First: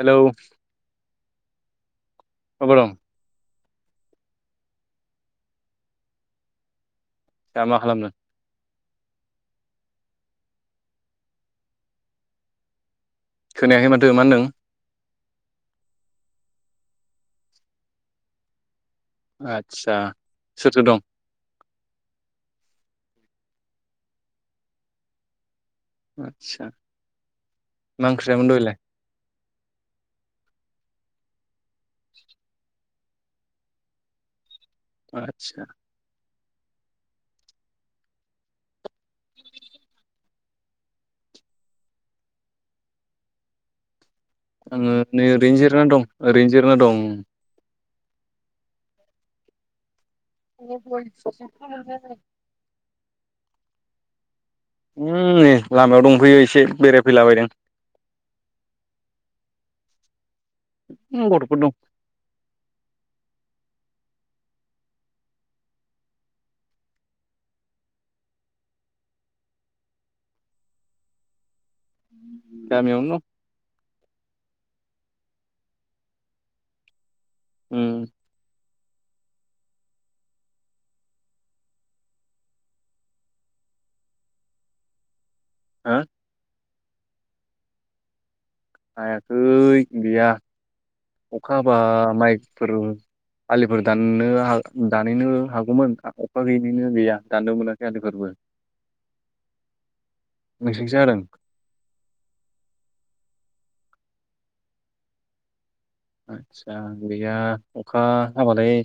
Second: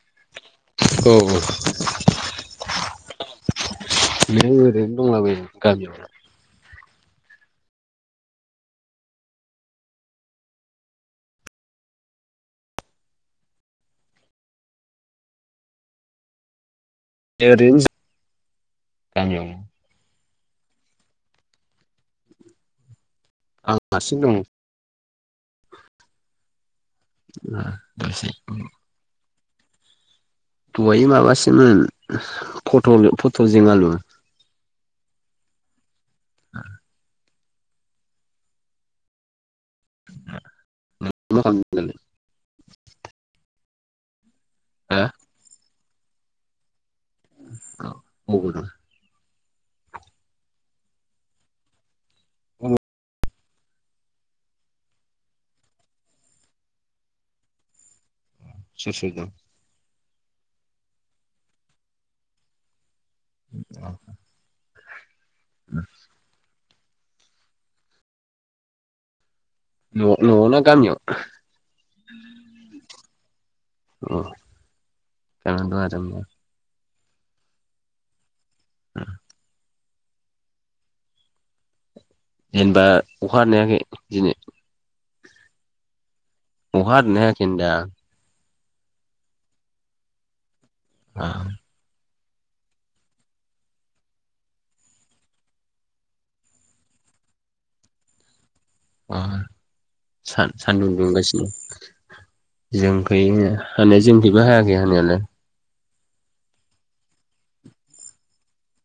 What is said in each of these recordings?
Hello औ अबाव दं? नै ओरैनो दंलाबायो गामियाव । दा मा खालामदों? खोनायाखै माथो मा होनदों? एह ओरैनो जि आदसा सोर सोर दं? आं हारसिं दं । [unintelligible] आदसा मा ओंख्रि जायामोन दहायलाय अय माबासोमोन फथल फथलजों आलु । आतसा । [unintelligible] [inaudible] [unintelligible] आङो हा नै ओरैनो जारायना दं ओरैनो जिरायना दं। अ मबाव दं? [unintelligible] [unintelligible] उम नै लामायाव दंफैयो एसे बेरायफैलाबायदों। सोर सोर दं? उम गथ'फोर दं। अ [unintelligible] न'-न'आव ना गामियाव? गामियावनो दं। अ [unintelligible] उम। [unintelligible] जेनबा अखा हादना हायाखै दिनै? हा? अखा हादोंना हायाखै होन्दां? हायाखै गैया अ अखा हाबा माइफोर आलिफोर दाननो हाग दानायहनो हागौमोन अखा गैयिनिनो गैया दाननो मोनाखै आलिफोरबो। अ सा- सानदुं नोंसिनिखैसो हादों दुंगासिनो जों खैनो। हानाया जोंखैबो हायाखै हानायालाय। आतसा गैया अखा हाबालाय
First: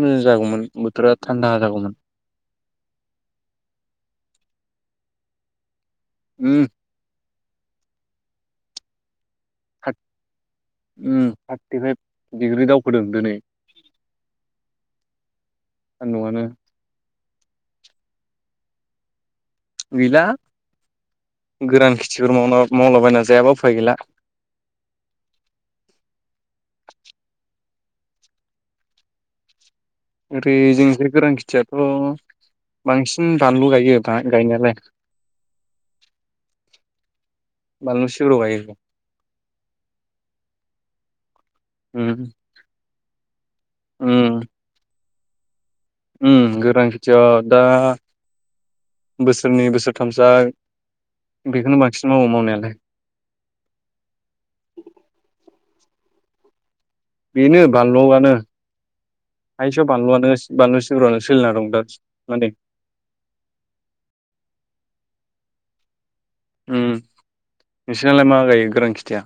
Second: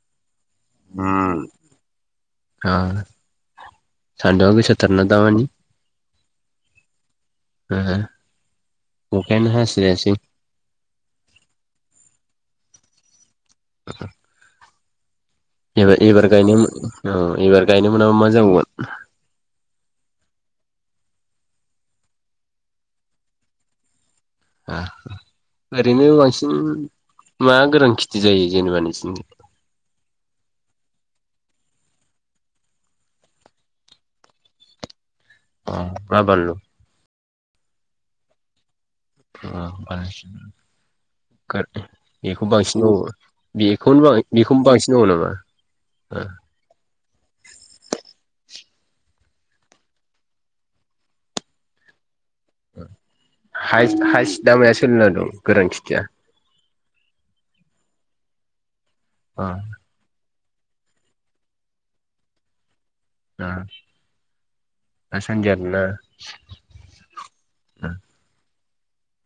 मोजा जागौमोन। बोथोरा उम थान्दा जागौमोन। [unintelligible] उम ए। थाथ ओम थार्टि फाइभ डिग्रि दावखोदों दोनै। [inaudible] एबार-एबार सान्दुंआनो गायनो मो औ एबार गायनो मोनाबा मा जाबावगोन? गैला गोरान खेथिफोर मावना मावलाबायना जायाबा उफाय गैला। हा ओरैनो बांसिन मा गोरान खिथि जायो जेनेबा नोंसिनिथिं? ओरै जोंनिजाय गोरान खिथियाथ' बांसिन बानलु गायो बा गायनायालाय। अ मा बानलु? बानलु सिब्र गायो। [unintelligible] गार उम एखौ बांसिन मावो बेखौनो बां उम बेखौनो बांसिन मावो नामा? उम गोरान खेथिया दा बोसोरनै बोसोरथामसाया बेखोनो बांसि हायस-हायस दामाया सोलिना दं गोरान खिथिया? बेनो बानलुआनो। हाइसाव बानलुआनो बानलु सिब्रयानो सोलिना दं दा [unintelligible] आ दासान्दि आरोना? उम नोंसिनालाय मा गायो गोरान खिथिया?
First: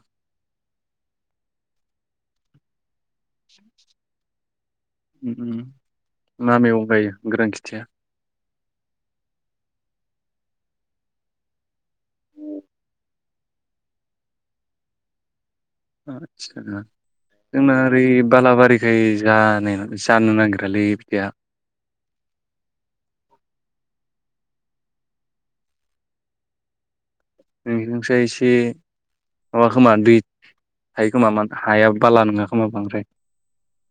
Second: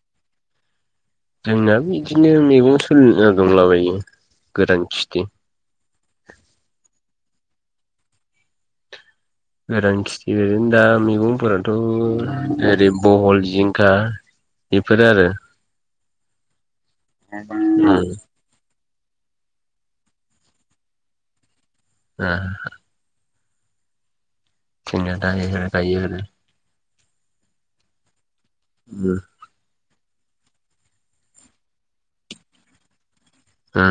जोंनाबो बिदिनो मैगं थ [unintelligible] दंलाबायो गोरान खिथि। उम उम मा मैगं गायो गोरान खिथिया। गोरान खिथि ओरैनो दा मैगंफोराथ' ओरै बहल, जिंखा, बेफोरो आरो आ जोंना ओरै बालाबारि। ओरै जानाय जानो नागिरालै बिदाया आ। थिंनन दानिना गाय [unintelligible] [unintelligible] एसे माबा खोमा दै हायो खोमा मानो हाया बाला नङा खोमा बांद्राय ओ।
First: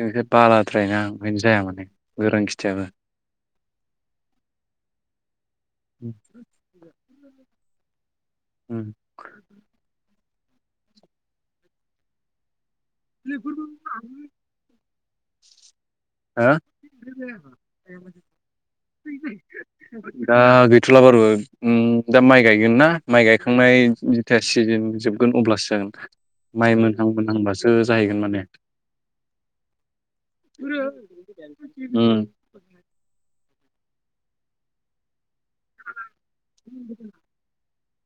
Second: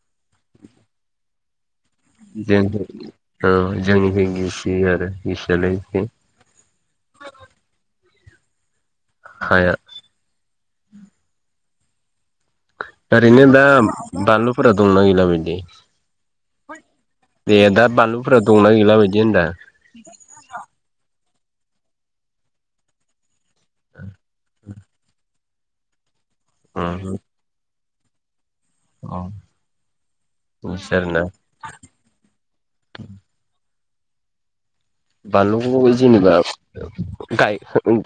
जोंसो बालाद्रायना ओखायनो जाया माने गोरान खिथियाबो [unintelligible] ओ जोंनिजों गिसि आरो गिसियालाय एसे [inaudible] ओम। हाया ओरैनो दा बानलुफोरा दंना गैला बिदि। हा बानलुफोरा दंना गैला बायदि होनदां दा गैथला बारु उम दा माइ गायगोन ना माइ गायखांनाय जेथिया सिजोन जोबगोन अब्लासो जागोन। माइ अ मोनहां मोनहांबासो जाहैगोन माने। बिदि आरोना ओम बानलुखौ जेनेबा गाय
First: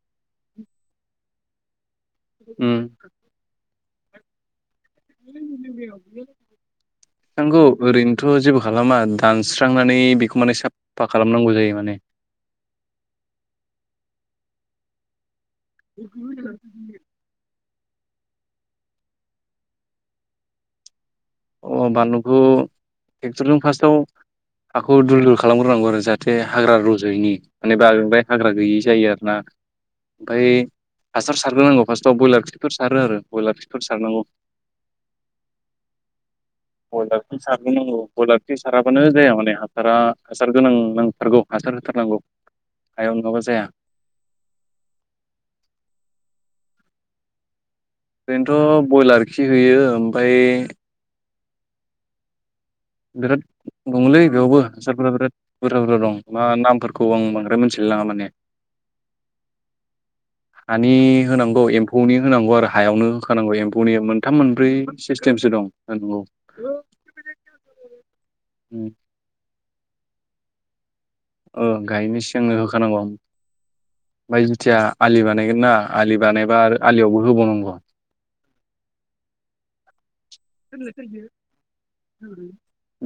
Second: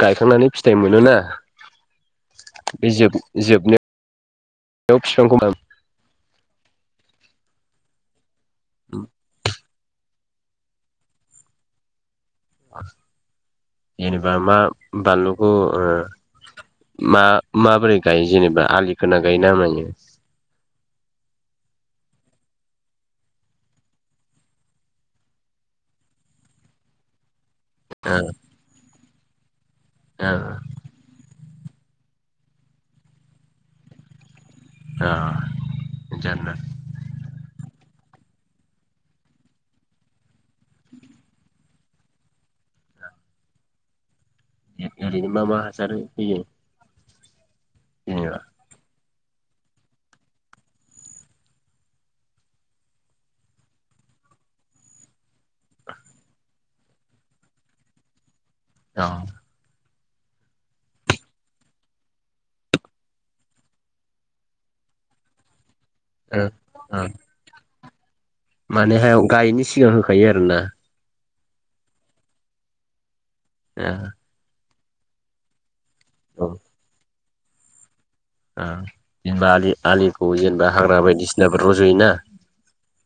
गायखांनानै फिथाइ मोनोना। उम बे जोब जोबनो [unintelligible] नंगौ ओरैनोथ जेबो खालामा दानस सुस्रांनानै बेखौ माने साफा खालामनांगौ जायो माने। जेनेबा मा बानलु [inaudible] माबोरै गायो जेनेबा आलि खोना गायो ना मायो? अ बानलुखौ ट्रेक्टरजों फार्स्टआव हाखौ दुल दुल खालामग्रोनांगौ आरो जाहाथे हाग्रा रज'यैनि मानेबा ओ ओफ्राय हाग्रा गैयै जायो आरो ना ओमफ्राय हासार सा सारग्रोनांगौ फार्स्टआव ब्रयलार खिफोर सारो आरो ब्रयलार फिफोर सारनांगौ। दा अला स [unintelligible] नंगौ नंगौ बयलार खि साराबानो जाया माने हासारा हासार गोनां नांथारगौ हासार होथारनांगौ। हायाव नङाबा जाया। एारि मा मा हासार हैयो? ओरैनोथ' ब्रयलार खि होयो ओमफफ्राय बिराद दंलै बेयावबो हासारफोरा बिराद बुरजा बुरजा दं मा नामफोरखौ आं बांद्राय मिथिया। लाङा माने औ। हानि होनांगौ एम्फौनि होनांगौ आरो हायावनो होखानांगौ एम्फौनि मोनथाम मोनब्रै सिस्टेमसो दं। ह ओ [unintelligible] माने हायाव गायैनि सिगां होखायो आरोना? औ गायनि सिगांनो होखानांगौ ओमफ्राय जुथिया आलि बानायगोन ना आलि बानायबा आरो आलियावबो होबावनांगौ। ओ जेनबा आलि आलि आलिफ्र जेनेबा हाग्रा बायदिसिनाबो रज'यो ना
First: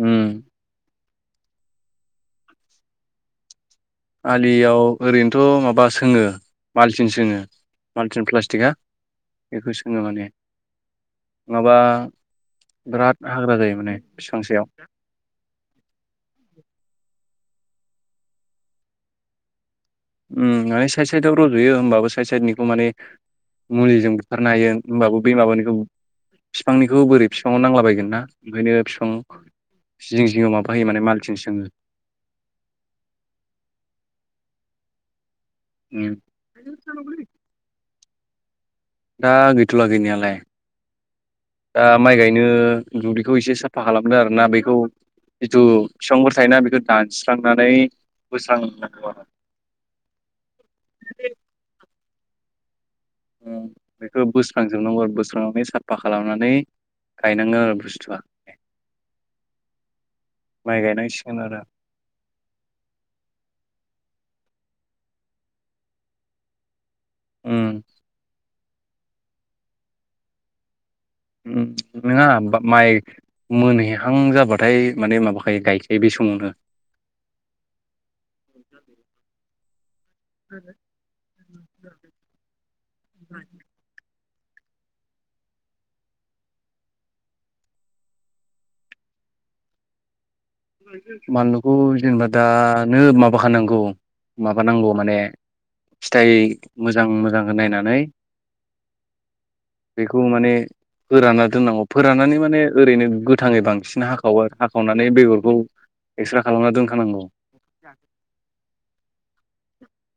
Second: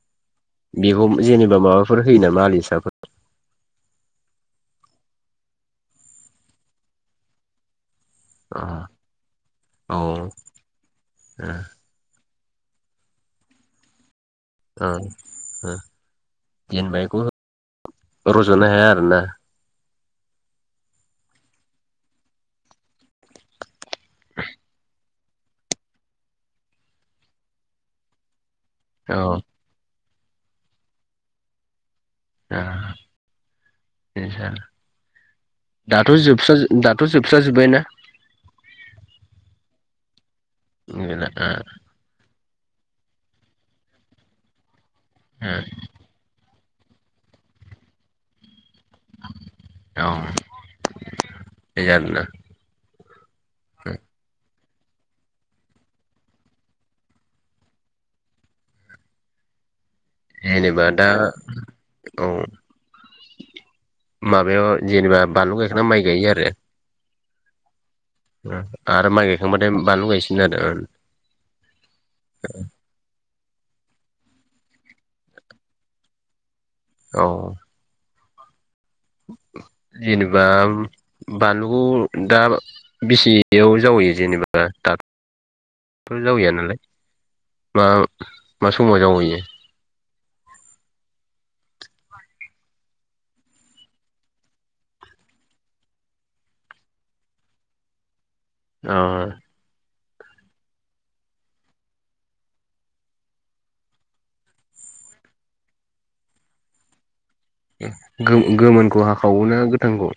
उम। जेनेबा माबाफोर होयो नामा आलिसाफोर? आलियाव ओरैनोथ' माबा सोङो मालसिं सोङो। माल्टिन औ प्लास्टिकआ बेखौ ओ सोङो माने नङाबा बिराद हाग्रा जायो माने बिफां सायाव औ ओ जेनोबा एखौ हो रज'नो हाया आरो ना ओम माने साइद साइदआव रज'यो होमबाबो साइड साइडनिखौ माने मुलिजों बुथारनो हायो होमबाबो बै माबानिखौ बिफांनिखौ बोरै बिफां आव नांलाबायगोन ना ओंखायनो बिफां औ जिं जिंआव माबा होयो माने मालथिं सोङो ओ इदिसो दाथ' उम जोबसा दाथ' जोबस्रा जोबबाय ना दा गैथ'ला गैनायालाय औ दा माइ गायनो दुब्लिखौ इसे साफा खालामदो आरो ना बैखौ बे जिथु बिफांफोर थायोना बेखौ दानस्रांनानै बोस्रांना औ बे आरोना औ बेखौ बोस स्रांजोबनांगौ आरो बोस्रांनानै साफा खालामनानै गायनांगोन आरो बुस्थुआ माइ जेनेबा दा गायनांसिगोन आरो औ माबायाव जेनेबा बानलु गायखांना माइ गायो आरो ओम ओ आरो माइ गायखांबाथाय बानलु गायसिगोन आरो ओम नङा माइ मोनहैहां जाबाथाय माने माबाखायो गायखायो बे समावनो औ [inaudible] जेनेबा बानलुखौ दा बेसेयाव जावैयो जेनेबा ओ दाद फुल जावैया नालाय मा मा समाव जावैयो बानलुखौ जेनेबा दानो माबाखानांगौ माबानांगौ माने फिथाइ मोजां मोजां नायनानै औ बेखौ माने फोरानना दोननांगौ फोराननानै माने ओरैनो गोथाङै बांसिन हाखावयो हाखावनानै बेगर खौ एकस्रा खालामना दोनखानांगौ ओम गो-गोमोनखौ हाखावो ना गोथांखौ?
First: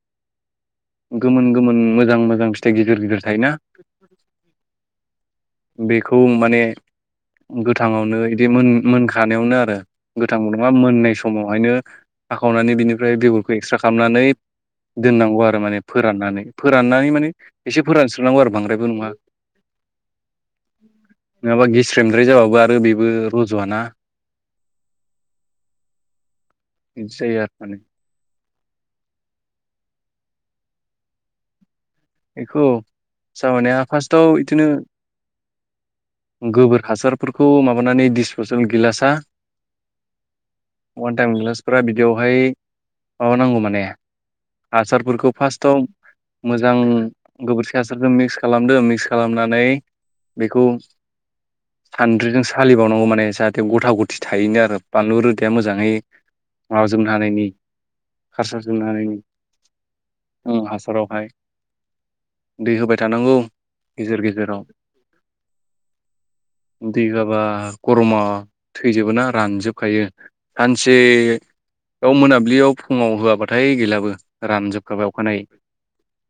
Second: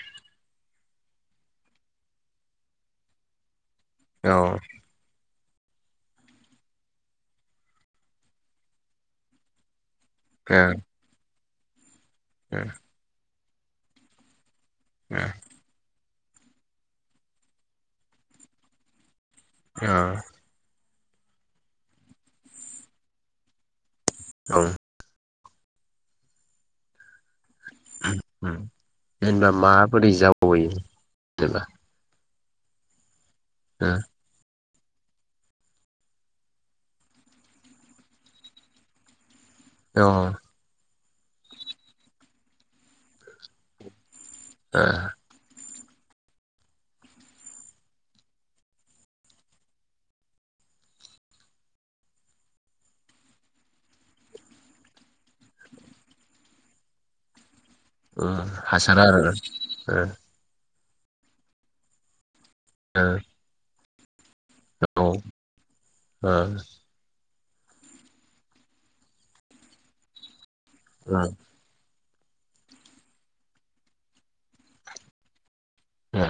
गोमोन गोमोन मोजां मोजां फिथाइ गिदिर गिदिर थायोना औ बेखौ माने गोथाङावनो इदि मोन मोनखानायावनो आरो गोथांबो नङा ओ मोननाय समावहायनो हाखावनानै बिनिफ्राय बेगरखौ एकस्रा खालामनानै दोननांगौ आरो माने फोराननानै फोराननानै माने एसे फोरानस्रोनांगौ आरो बांद्रायबो नङा। ओ नङाबा गेस्रेमद्राय जाबाबो आरो बेबो रजआ ना औ जै आर जेनेबा माबोरै जावैयो जेनेबा बेखौ जावयैनाया फास्टआव इदिनो गोबोर हासारफोरखौ माबानानै डिसबथल गिलासा दङ अवान टाइम गिलासफोरा बिदियावहाय माबानांगौ माने ओ हासारफोरखौ फार्स्टआव मोजां गोबोरखि हासारखौ मिक्स खालामदो मिक्स खालामनानै बेखौ सान्द्रिजों सालिबावनांगौ माने जाहाथे गथा गथि थायिनि आरो बानलु रोदाया मोजाङै माजों हानायनि ओ हासारजों हासारा हानायनि आरो ओ ओं हास फोरावहाय दै होबाय औ थानांगौ गेजेर गेजे जेराव ओ ओ दै होआबा गरमा थैजोबो ना रानजोबखायो सानसे बेयाव मोनाब्लियाव फुंङाव होआबाथाय गैलाबो रानजोबखाबाय अखानायै ओ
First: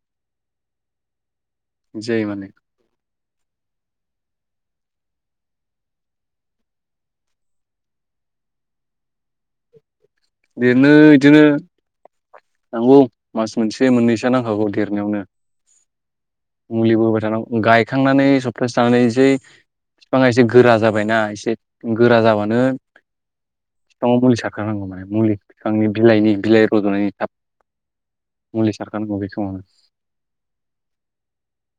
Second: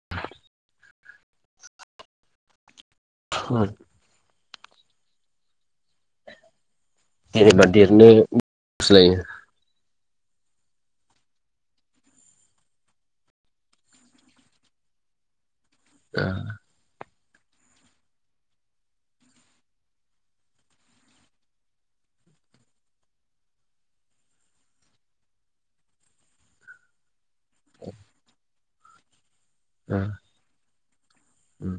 बिदि जयो माने उम जेनेबा देरनो गुस्लायो बिदिनो इदिनो नोंगौ मास मोनसे मोननैसोआ नांखागौ देरनायावनो ओ मुलिबो जाहानाव गायखांनानै सप्तासे थानानै जै बिफांङा एसे गोरा जाबायना एसे गोरा जाबानो बिफांङाव मुलि सारखोनांगौ माने मुलि बिफांनि बिलाइनि बिलाइ रजनायनि थाब ओ मुलि सारखानांगौ बे समावनो उम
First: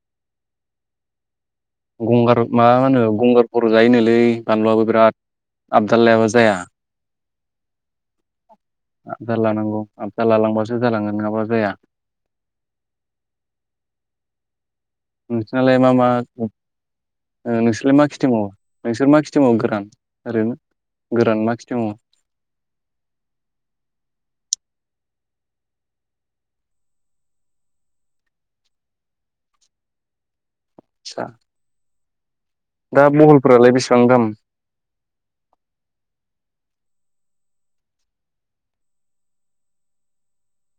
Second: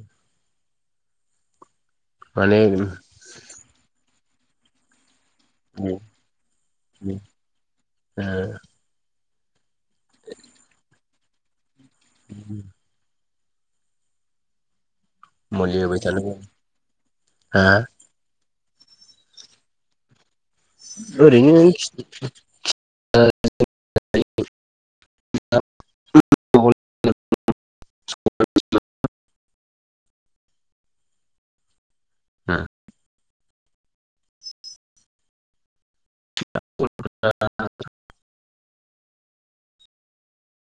गंगार माने मा मा होनो गंगारफोर जायोनोलै बानलुआबो बिराद आबदाल लायाबा जाया ओ आबदाल लानांगौ आबदाल लालांबासो जालांयो नोंङाबा जाया ओ नोंसानालाय मुलि मा होबाय मा थानांगौ अब ओ हा नोंसोरलाय मा खेथि मावो नोंसोर मा खिथि मावो गोरान ओरैनो गोरान ओरैनो मा खेथि मावो [unintelligible] [unintelligible] आतसा बिबारा दा बहलफोरालाय बेसेबां दाम? [unintelligible]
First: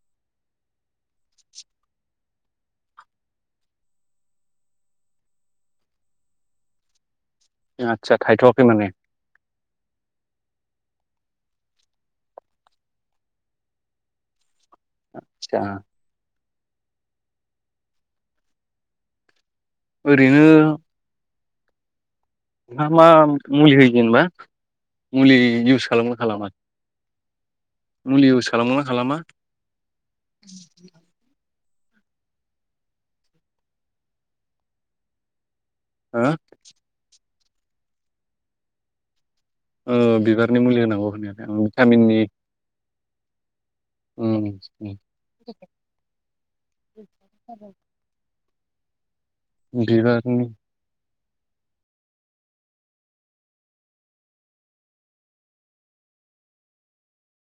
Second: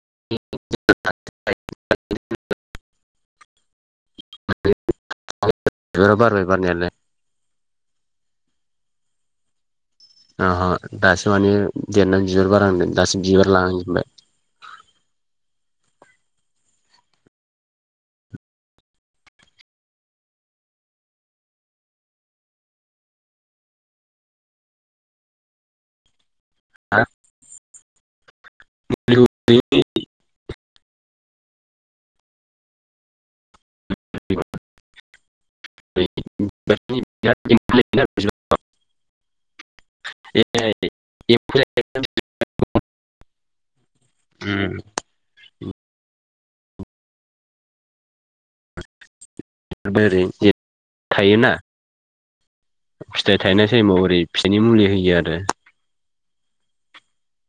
[unintelligible] [unintelligible] बारबाय बिबारा बारनायालाय आतसा थाय थवाखै माने ह ह दासो माने देरनानै बिबार बारहांदों दासो बिबार लांहांजोबबाय । आतसा ओरैनो नोंहा मा मुलि होयो जेनबा। मुलि इउस खालामनो खालामा? [unintelligible] मुलि इउस खालामोना खालामा? हो [unintelligible] [unintelligible] ओ बिबारनि मुलि होनांगौ होनायालाय भिटामिननि उम ओरै बिबारनि थायोना फिथाइ थायनाय टाइमाव ओरै फिथाइनि मुलि होयो आरो [inaudible]